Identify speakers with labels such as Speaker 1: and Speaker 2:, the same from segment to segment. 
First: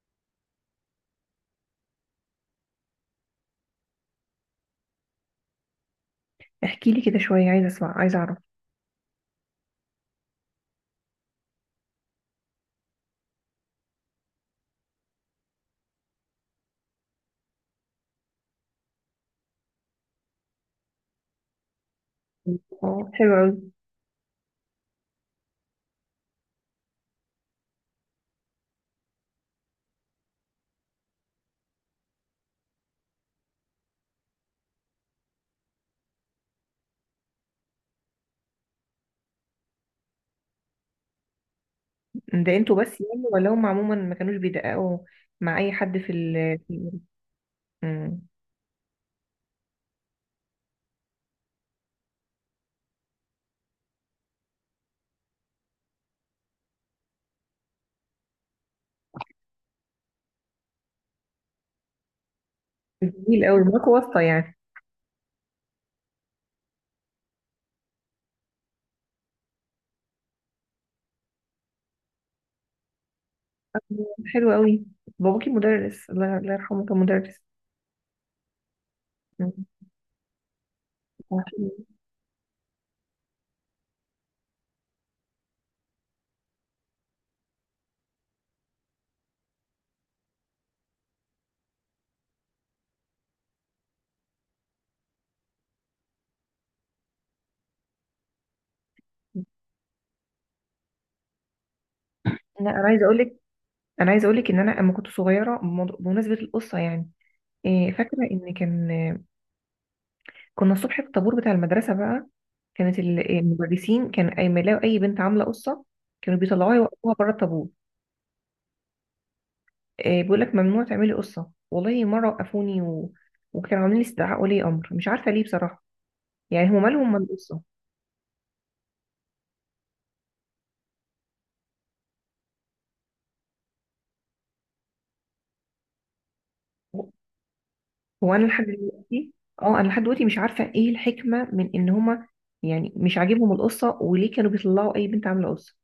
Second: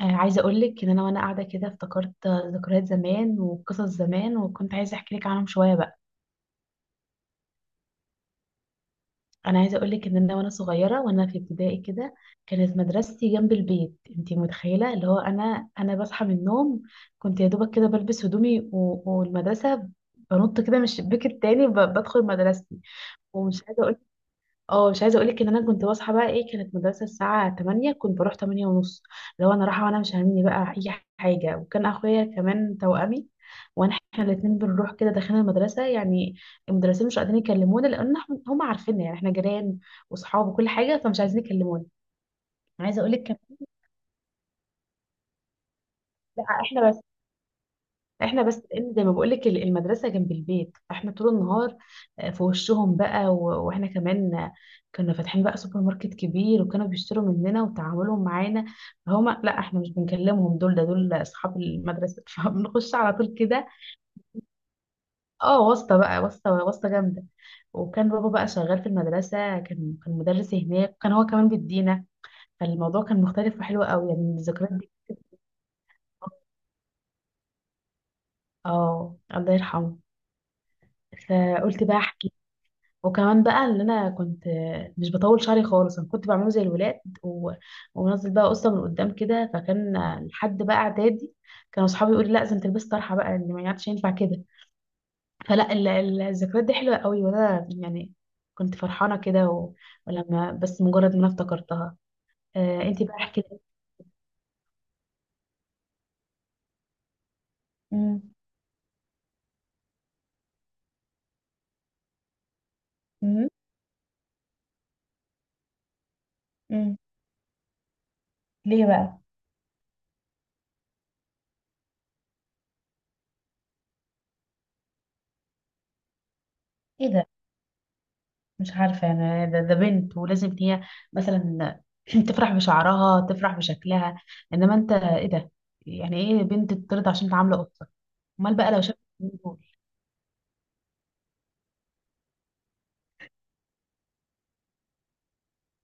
Speaker 1: عايزة أقولك إن أنا وأنا قاعدة كده افتكرت ذكريات زمان وقصص زمان وكنت عايزة أحكي لك عنهم شوية بقى.
Speaker 2: احكي لي كده شوية، عايزة اسمع، عايزة اعرف.
Speaker 1: أنا عايزة أقولك إن أنا وأنا صغيرة وأنا في ابتدائي كده كانت مدرستي جنب البيت. أنتي متخيلة اللي هو أنا بصحى من النوم، كنت يا دوبك كده بلبس هدومي والمدرسة، بنط كده من الشباك التاني بدخل مدرستي.
Speaker 2: اه، حلو قوي.
Speaker 1: ومش عايزة أقولك. اه، مش عايزه اقول لك ان انا كنت بصحى بقى ايه. كانت مدرسه الساعه 8، كنت بروح 8 ونص. لو انا رايحه وانا مش هاممني بقى اي حاجه. وكان اخويا كمان توأمي، وانا احنا الاثنين بنروح كده داخلين المدرسه يعني. المدرسين مش قادرين يكلمونا، لان احنا هم عارفيننا، يعني احنا جيران واصحاب وكل حاجه، فمش عايزين يكلمونا.
Speaker 2: ده انتوا بس
Speaker 1: عايزه اقول لك
Speaker 2: يعني
Speaker 1: كمان.
Speaker 2: ولا هم عموما ما كانوش بيدققوا مع اي حد
Speaker 1: لا، احنا
Speaker 2: مم.
Speaker 1: بس إن زي ما بقولك المدرسة جنب البيت، فاحنا طول النهار في وشهم بقى، واحنا كمان كنا فاتحين بقى سوبر ماركت كبير، وكانوا بيشتروا مننا وتعاملهم معانا. فهما لا، احنا مش بنكلمهم، دول دول اصحاب المدرسة، فبنخش على طول
Speaker 2: جميل قوي،
Speaker 1: كده.
Speaker 2: معاكوا واسطة يعني.
Speaker 1: اه، واسطة بقى، واسطة جامدة. وكان بابا بقى شغال في المدرسة، كان مدرس هناك، وكان هو كمان بيدينا. فالموضوع كان مختلف وحلو قوي، يعني
Speaker 2: حلو
Speaker 1: الذكريات
Speaker 2: قوي.
Speaker 1: دي.
Speaker 2: باباكي مدرس؟ الله، الله يرحمه، كان مدرس.
Speaker 1: اه،
Speaker 2: مم.
Speaker 1: الله يرحمه. فقلت بقى احكي. وكمان بقى ان انا كنت مش بطول شعري خالص، انا كنت بعمله زي الولاد ومنزل بقى قصه من قدام كده، فكان لحد بقى اعدادي كانوا اصحابي يقولوا لا، لازم تلبس طرحه بقى، اللي ما يعرفش ينفع كده. فلا، الذكريات دي حلوه قوي، وانا يعني كنت فرحانه كده ولما بس مجرد ما انا افتكرتها.
Speaker 2: لا، انا عايزه
Speaker 1: انتي بقى
Speaker 2: اقول لك
Speaker 1: احكي لي.
Speaker 2: انا عايزه اقول لك ان انا اما كنت صغيره بمناسبه القصه يعني. فاكره
Speaker 1: امم.
Speaker 2: ان كان كنا الصبح في الطابور بتاع المدرسه بقى، كانت المدرسين كان اي ما يلاقوا اي بنت عامله قصه، كانوا بيطلعوها
Speaker 1: امم.
Speaker 2: يوقفوها بره الطابور.
Speaker 1: ليه بقى؟
Speaker 2: بيقول لك ممنوع تعملي قصه. والله مره وقفوني وكانوا عاملين لي استدعاء ولي امر، مش عارفه ليه بصراحه. يعني هم
Speaker 1: ايه
Speaker 2: مالهم من
Speaker 1: ده؟
Speaker 2: القصه؟
Speaker 1: مش عارفة أنا. ده, بنت ولازم إن هي مثلا تفرح بشعرها، تفرح بشكلها. إنما أنت، إيه ده؟ يعني إيه بنت ترضى عشان تعامله قطة؟
Speaker 2: هو انا
Speaker 1: أمال
Speaker 2: لحد
Speaker 1: بقى لو شافت
Speaker 2: دلوقتي
Speaker 1: الاتنين دول.
Speaker 2: اه، انا لحد دلوقتي مش عارفه ايه الحكمه من ان هم يعني مش عاجبهم القصه، وليه كانوا بيطلعوا اي بنت عامله قصه؟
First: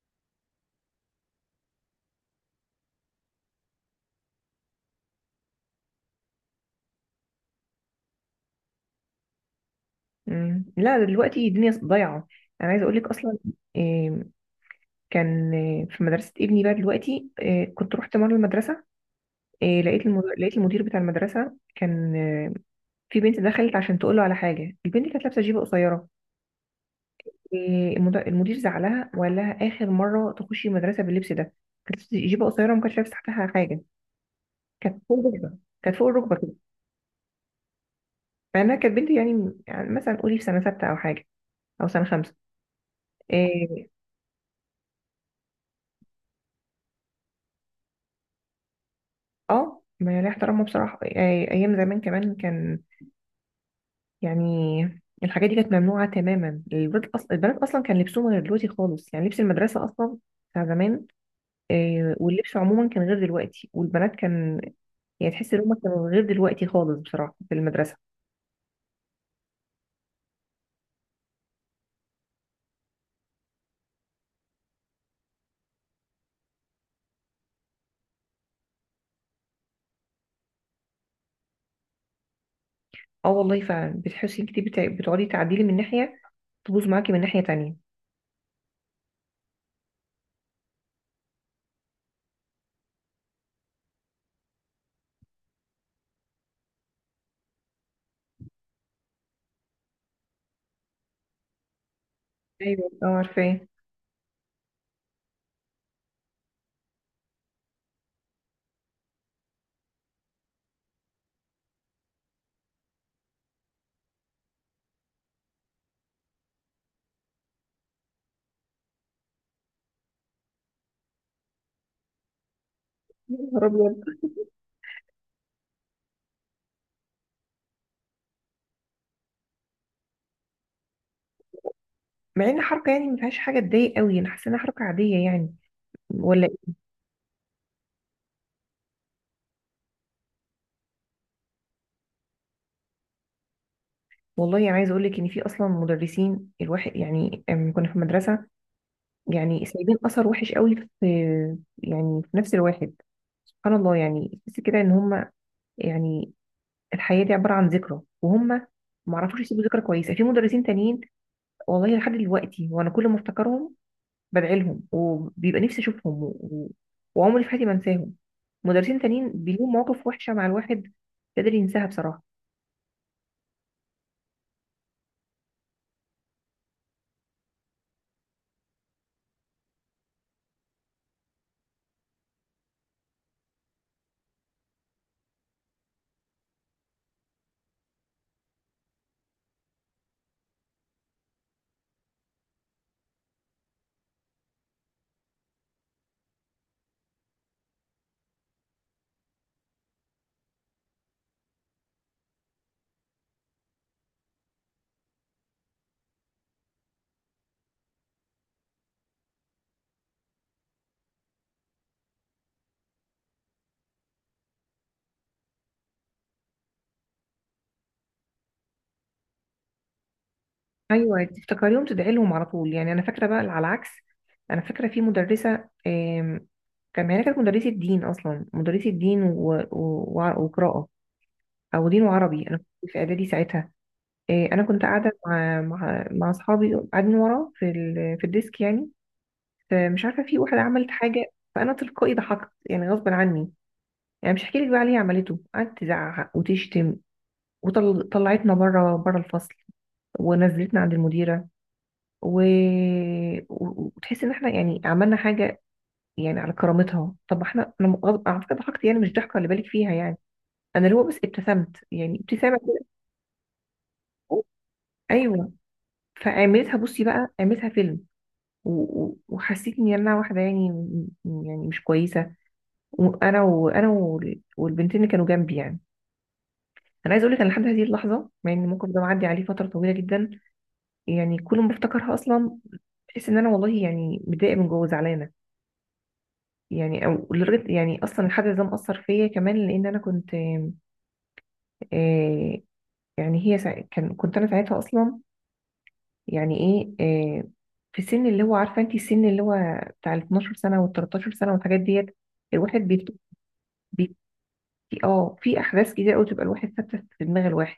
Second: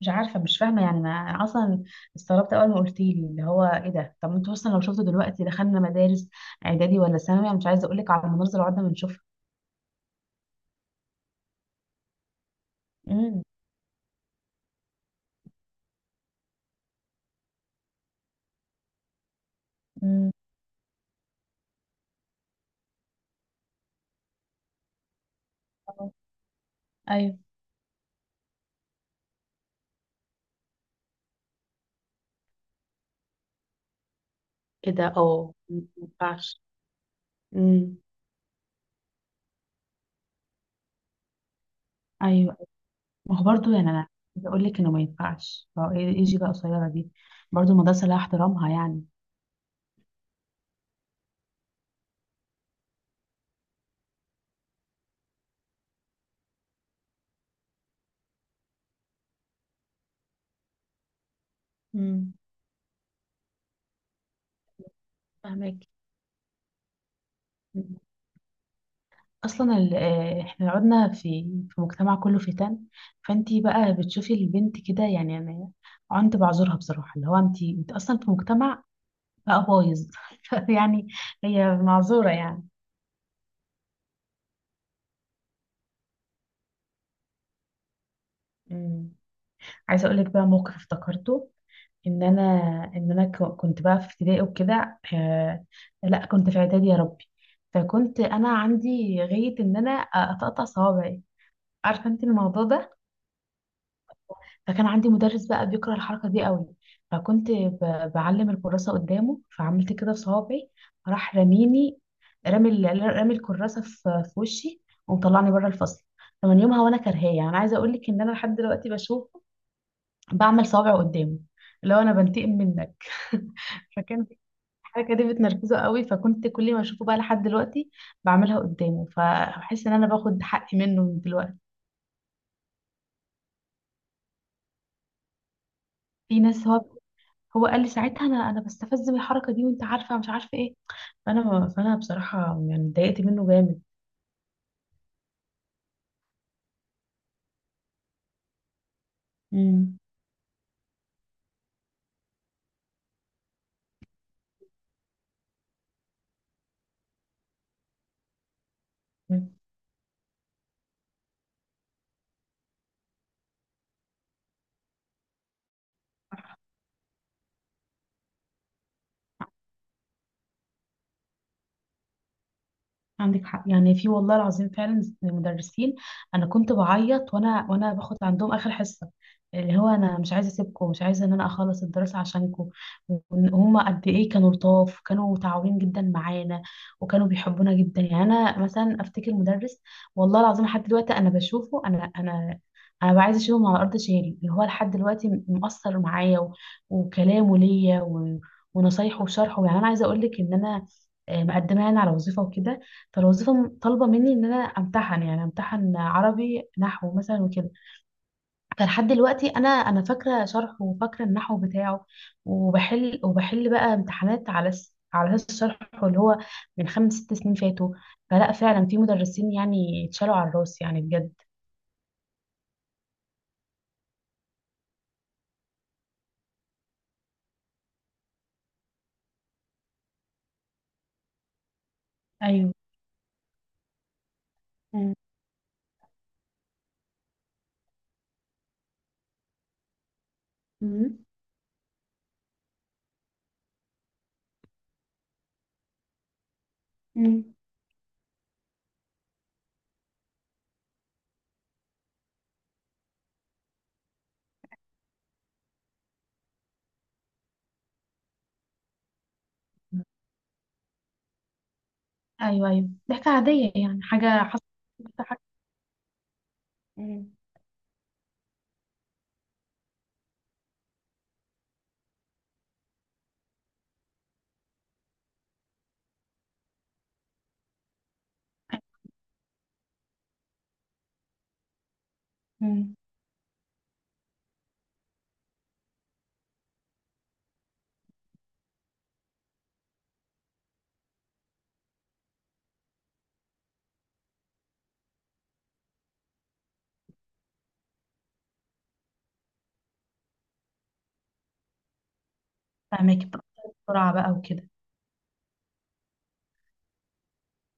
Speaker 1: مش عارفة، مش فاهمة يعني. أنا أصلا استغربت أول ما قلتيلي اللي هو إيه ده. طب أنتوا أصلا لو شفتوا دلوقتي دخلنا مدارس إعدادي ولا ثانوي، أنا مش عايزة أقولك على المناظر اللي قعدنا بنشوفها.
Speaker 2: مم. لا، دلوقتي الدنيا ضايعه. انا عايزه اقول لك اصلا،
Speaker 1: امم.
Speaker 2: آه، كان آه، في مدرسه ابني بقى دلوقتي. كنت رحت مره المدرسه. لقيت
Speaker 1: امم.
Speaker 2: المدير لقيت المدير بتاع المدرسه كان، في بنت دخلت عشان تقول له على حاجه، البنت كانت لابسه جيبه قصيره.
Speaker 1: أيوه.
Speaker 2: المدير زعلها وقال لها اخر مره تخشي المدرسه باللبس ده. كانت جيبه قصيره وما كانتش لابسه تحتها حاجه، كانت
Speaker 1: كده،
Speaker 2: فوق
Speaker 1: أه
Speaker 2: الركبه،
Speaker 1: ما
Speaker 2: كانت فوق الركبه كده.
Speaker 1: ينفعش. امم.
Speaker 2: مع انها كانت بنت، يعني مثلا قولي في سنه سته او حاجه، او سنه خمسه.
Speaker 1: أيوه. ما هو برضه
Speaker 2: إيه،
Speaker 1: يعني انا عايزه اقول لك انه ما ينفعش، هو إيه يجي بقى قصيره دي؟ برضه المدرسه لها احترامها يعني.
Speaker 2: اه، ما ليه احترامه بصراحه. ايام زمان كمان كان، يعني الحاجات دي كانت ممنوعه تماما، البنات اصلا كان لبسهم غير دلوقتي خالص، يعني لبس المدرسه اصلا بتاع زمان.
Speaker 1: امم.
Speaker 2: واللبس عموما كان غير دلوقتي، والبنات كان يعني تحس ان هم
Speaker 1: فاهمك.
Speaker 2: كانوا غير دلوقتي خالص بصراحه في المدرسه.
Speaker 1: اصلا احنا لو قعدنا في في مجتمع كله فتن، فانتي بقى بتشوفي البنت كده، يعني انا عنت بعذرها بصراحه، اللي هو انت اصلا في مجتمع بقى بايظ، يعني هي معذوره يعني.
Speaker 2: اه، والله فعلا بتحسي انك بتقعدي تعديلي من ناحيه، تبوظ معاكي من ناحيه تانية.
Speaker 1: امم. عايزه اقول لك بقى موقف افتكرته ان انا ان انا كنت بقى في ابتدائي وكده، لا كنت في اعدادي يا ربي. فكنت انا عندي غاية ان انا اقطع صوابعي، عارفه انت الموضوع
Speaker 2: ايوه،
Speaker 1: ده؟
Speaker 2: اه، عارفاه.
Speaker 1: فكان عندي مدرس بقى بيكره الحركه دي قوي. فكنت بعلم الكراسه قدامه، فعملت كده في صوابعي. راح رميني، رامي الكراسه في وشي، ومطلعني بره الفصل. فمن يومها وانا كرهاه، يعني انا عايزه اقول لك ان انا لحد دلوقتي بشوفه، بعمل صوابعه قدامه، اللي هو انا بنتقم منك.
Speaker 2: نهار ابيض!
Speaker 1: فكان الحركة دي بتنرفزه قوي، فكنت كل ما اشوفه بقى لحد دلوقتي بعملها قدامه، فبحس ان انا باخد حقي منه من دلوقتي.
Speaker 2: مع ان حركه يعني ما فيهاش حاجه تضايق قوي، انا حاسه انها حركه عاديه يعني،
Speaker 1: في
Speaker 2: ولا
Speaker 1: ناس،
Speaker 2: إيه؟
Speaker 1: هو هو قال لي ساعتها انا بستفز من الحركة دي، وانت عارفة مش عارفة ايه. فانا بصراحة يعني اتضايقت منه جامد.
Speaker 2: والله يعني، عايزه اقول لك ان في اصلا مدرسين الواحد يعني، كنا في مدرسه يعني سايبين اثر وحش قوي في يعني في نفس الواحد. سبحان الله، يعني تحس كده ان هم يعني الحياه دي عباره عن ذكرى، وهم ما عرفوش
Speaker 1: امم.
Speaker 2: يسيبوا ذكرى كويسه في مدرسين تانيين. والله لحد دلوقتي وانا كل ما افتكرهم بدعي لهم، وبيبقى نفسي اشوفهم وعمري في حياتي ما انساهم. مدرسين تانيين بيلهم مواقف وحشه مع الواحد مش قادر ينساها بصراحه.
Speaker 1: عندك حق، يعني في والله العظيم فعلا مدرسين. انا كنت بعيط وانا باخد عندهم اخر حصه، اللي هو انا مش عايزه اسيبكم، مش عايزه ان انا اخلص الدراسه عشانكم. وهما قد ايه كانوا لطاف، كانوا متعاونين جدا معانا، وكانوا بيحبونا جدا. يعني انا مثلا افتكر مدرس والله العظيم لحد دلوقتي انا بشوفه. انا بقى عايزه اشيله من على ارض شهري، اللي هو لحد دلوقتي مؤثر معايا، وكلامه ليا ونصايحه وشرحه. يعني انا عايزه اقول لك ان انا مقدمه يعني على وظيفه وكده، فالوظيفة طالبة مني ان انا امتحن، يعني امتحن عربي نحو مثلا وكده. فلحد دلوقتي انا فاكرة شرحه وفاكرة النحو بتاعه، وبحل بقى امتحانات على على اساس شرحه، اللي هو من خمس ست سنين فاتوا. فلا، فعلا في مدرسين يعني اتشالوا على الراس يعني
Speaker 2: ايوه،
Speaker 1: بجد.
Speaker 2: تفتكريهم تدعي لهم على طول. يعني انا فاكره بقى على العكس، انا فاكره في مدرسه، هي كانت مدرسه دين، اصلا مدرسه دين وقراءه، او دين وعربي، انا
Speaker 1: ايوه.
Speaker 2: كنت في اعدادي ساعتها. انا كنت قاعده
Speaker 1: مم.
Speaker 2: مع اصحابي، قاعدين ورا في الديسك يعني. فمش عارفه في واحد عملت
Speaker 1: مم.
Speaker 2: حاجه، فانا تلقائي ضحكت يعني غصب عني. يعني مش هحكي لك بقى عليه. عملته قعدت تزعق وتشتم،
Speaker 1: مم.
Speaker 2: وطلعتنا بره، بره الفصل، ونزلتنا عند المديره، و... وتحس ان احنا يعني عملنا حاجه يعني على كرامتها. طب انا غضب على فكره ضحكت، يعني مش ضحكه اللي بالك فيها يعني، انا اللي هو بس ابتسمت يعني ابتسامه
Speaker 1: ايوه،
Speaker 2: كده.
Speaker 1: ايوه، ضحكة عادية، يعني حاجة حصلت، حاجة.
Speaker 2: ايوه. فعملتها بصي بقى،
Speaker 1: مم.
Speaker 2: عملتها فيلم وحسيت ان انا واحده يعني، يعني مش كويسه، وانا والبنتين اللي كانوا جنبي يعني. انا عايزه اقول لك، انا لحد هذه اللحظه مع ان الموقف ده معدي عليه فتره طويله جدا، يعني كل ما افتكرها اصلا
Speaker 1: مم.
Speaker 2: بحس ان انا والله يعني متضايقه من جوه زعلانه. يعني او لدرجه يعني، اصلا الحدث ده مأثر فيا كمان، لان انا كنت آه يعني هي سا... كان كنت انا ساعتها اصلا، يعني ايه، آه في سن، اللي هو عارفه انت السن اللي هو بتاع ال 12 سنه وال 13 سنه والحاجات ديت. الواحد بيت...
Speaker 1: فاهمك بقى. بسرعة
Speaker 2: بيت...
Speaker 1: بقى وكده.
Speaker 2: اه، في احداث كتير قوي تبقى الواحد ثابته في دماغ الواحد.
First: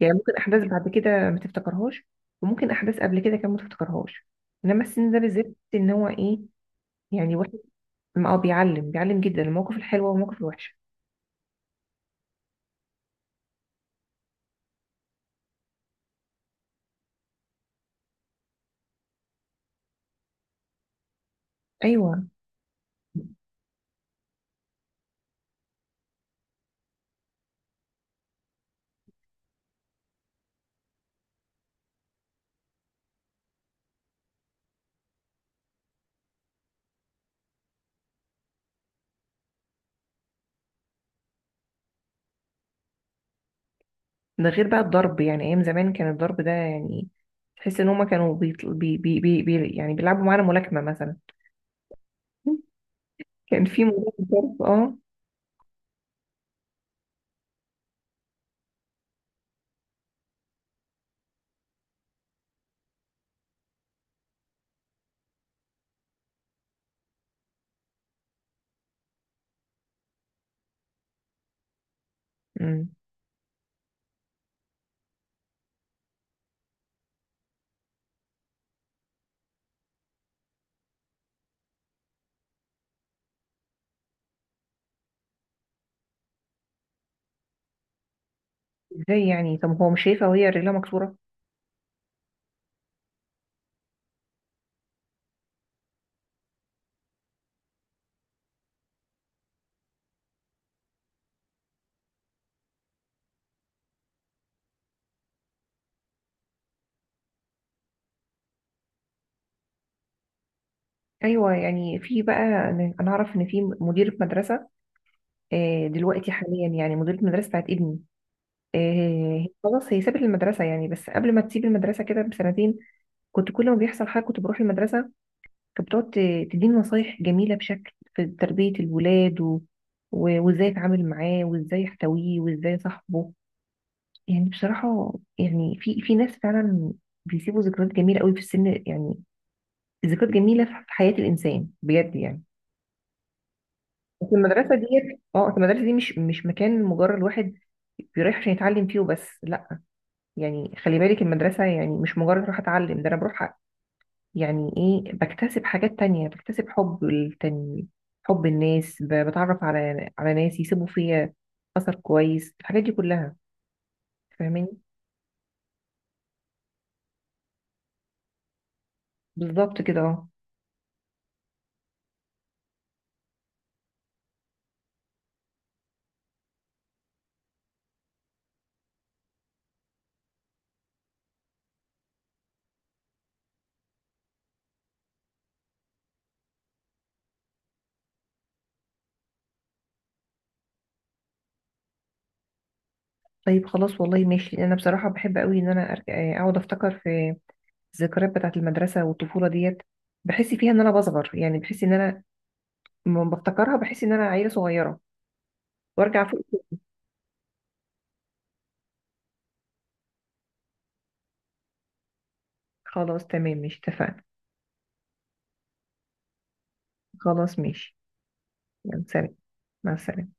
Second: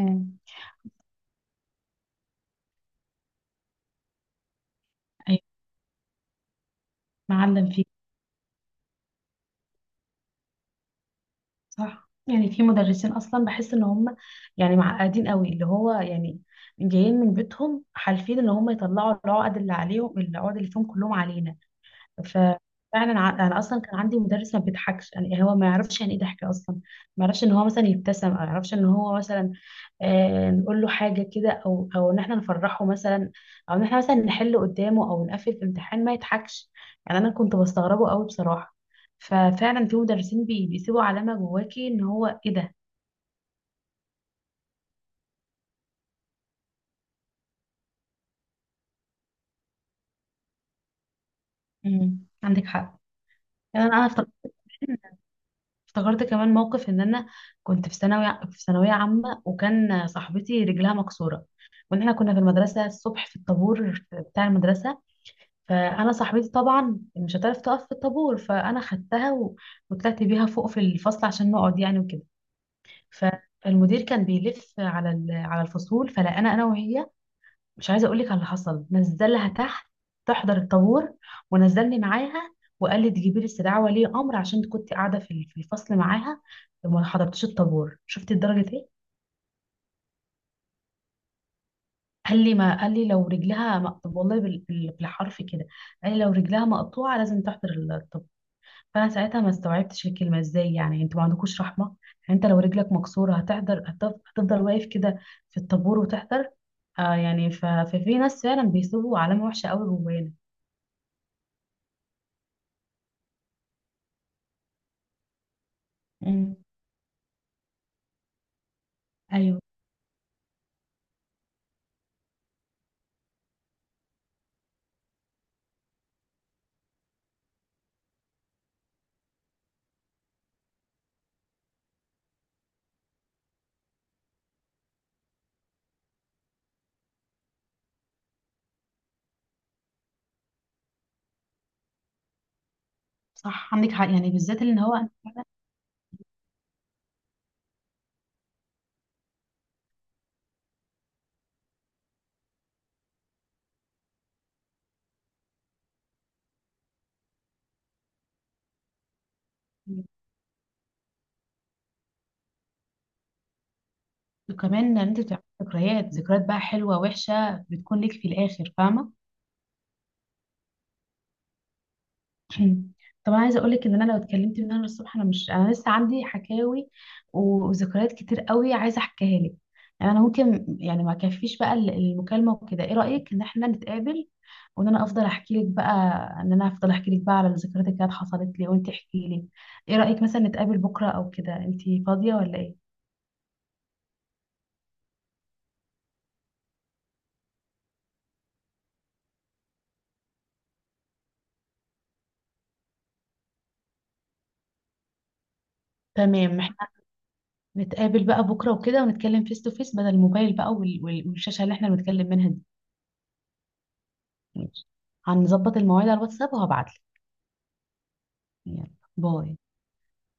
Speaker 2: يعني ممكن احداث بعد كده ما تفتكرهاش، وممكن احداث قبل كده كمان ما تفتكرهاش، انما السن ده
Speaker 1: ايوه.
Speaker 2: بالذات ان هو ايه يعني
Speaker 1: معلم فيها.
Speaker 2: بيعلم جدا المواقف الحلوة والمواقف الوحشة.
Speaker 1: صح، يعني في مدرسين اصلا بحس ان هم يعني معقدين قوي، اللي هو يعني جايين من بيتهم حالفين ان هم يطلعوا العقد اللي عليهم، العقد اللي فيهم كلهم علينا.
Speaker 2: ايوه،
Speaker 1: ففعلا انا اصلا كان عندي مدرس ما بيضحكش، يعني هو ما يعرفش يعني ايه ضحك اصلا. ما يعرفش ان هو مثلا يبتسم، او ما يعرفش ان هو مثلا نقول له حاجه كده، او ان احنا نفرحه مثلا، او ان احنا مثلا نحل قدامه او نقفل في امتحان، ما يضحكش. يعني انا كنت بستغربه قوي بصراحه. ففعلا في مدرسين بيسيبوا علامه جواكي، ان هو ايه ده.
Speaker 2: ده غير بقى الضرب. يعني ايام زمان كان الضرب ده يعني، تحس ان هما كانوا بيطل... بي... بي... بي... بي... يعني بيلعبوا معانا ملاكمة مثلا.
Speaker 1: مم. عندك حق
Speaker 2: كان في
Speaker 1: يعني. انا أنا
Speaker 2: موضوع الضرب، اه.
Speaker 1: افتكرت كمان موقف، ان انا كنت في ثانوي، في ثانويه عامه، وكان صاحبتي رجلها مكسوره، وان احنا كنا في المدرسه الصبح في الطابور بتاع المدرسه. فانا صاحبتي طبعا مش هتعرف تقف في الطابور، فانا خدتها وطلعت بيها فوق في الفصل عشان نقعد يعني وكده.
Speaker 2: مم.
Speaker 1: فالمدير كان بيلف على على الفصول، فلقانا انا وهي. مش عايزه اقول لك على اللي حصل. نزلها تحت تحضر الطابور، ونزلني معاها، وقال لي تجيبي لي استدعاء ولي امر عشان كنت قاعده في الفصل معاها وما حضرتش الطابور. شفتي درجه ايه؟
Speaker 2: ازاي يعني؟ طب هو مش شايفة وهي رجلها مكسورة؟
Speaker 1: قال لي، ما قال لي لو رجلها مقطوعه والله بالحرف كده، قال لي لو رجلها مقطوعه لازم تحضر الطابور. فانا ساعتها ما استوعبتش الكلمه. ازاي يعني انتوا ما عندكوش رحمه؟ يعني انت لو رجلك مكسوره هتحضر؟ هتفضل واقف كده في الطابور وتحضر؟ يعني ففي ناس فعلا بيسيبوا علامه وحشه قوي جوانا.
Speaker 2: ايوه يعني في بقى، أنا اعرف ان في مديرة مدرسة، دلوقتي حاليا يعني مديرة مدرسة بتاعت ابني،
Speaker 1: ايوه.
Speaker 2: خلاص هي سابت المدرسة. يعني بس قبل ما تسيب المدرسة كده بسنتين، كنت كل ما بيحصل حاجة كنت بروح المدرسة، كانت بتقعد تديني نصايح جميلة بشكل في تربية الولاد وازاي اتعامل معاه وازاي احتويه وازاي صاحبه، يعني بصراحة. يعني في ناس فعلا بيسيبوا ذكريات جميلة قوي في السن يعني، ذكريات جميلة في حياة الإنسان بجد يعني.
Speaker 1: صح، عندك حق،
Speaker 2: بس
Speaker 1: يعني بالذات
Speaker 2: المدرسة
Speaker 1: ان هو
Speaker 2: ديت، اه، أصل المدرسة دي مش مكان مجرد واحد بيروح عشان يتعلم فيه وبس، لا، يعني خلي بالك، المدرسة يعني مش مجرد اروح اتعلم، ده انا بروح يعني ايه، بكتسب حاجات تانية، بكتسب حب التاني، حب الناس، بتعرف على ناس يسيبوا فيا أثر كويس، الحاجات دي كلها. فاهماني؟
Speaker 1: وكمان ان انت بتعمل ذكريات بقى حلوه وحشه، بتكون لك في الاخر، فاهمه؟
Speaker 2: بالظبط كده، اه.
Speaker 1: طب انا عايزه اقول لك ان انا لو اتكلمت من هنا للصبح انا مش، انا لسه عندي حكاوي وذكريات كتير قوي عايزه احكيها لك. يعني انا ممكن يعني ما كفيش بقى المكالمه وكده. ايه رايك ان احنا نتقابل وان انا افضل احكي لك بقى ان انا افضل احكي لك بقى على الذكريات اللي كانت حصلت لي، وانت احكي لي؟ ايه رايك مثلا نتقابل بكره او كده؟ انت فاضيه ولا ايه؟
Speaker 2: طيب خلاص، والله ماشي. انا بصراحة بحب قوي ان انا اقعد افتكر في الذكريات بتاعة المدرسة والطفولة ديت، بحس فيها ان انا بصغر. يعني بحس ان انا لما بفتكرها بحس ان انا عيلة صغيرة وارجع
Speaker 1: تمام.
Speaker 2: فوق.
Speaker 1: نتقابل بقى بكرة وكده، ونتكلم فيس تو فيس بدل الموبايل بقى والشاشة اللي احنا بنتكلم منها دي.
Speaker 2: خلاص تمام، مش اتفقنا؟
Speaker 1: ماشي. هنظبط المواعيد على الواتساب وهبعتلك.
Speaker 2: خلاص ماشي.
Speaker 1: يلا.
Speaker 2: يلا سلام.
Speaker 1: باي.
Speaker 2: مع السلامة.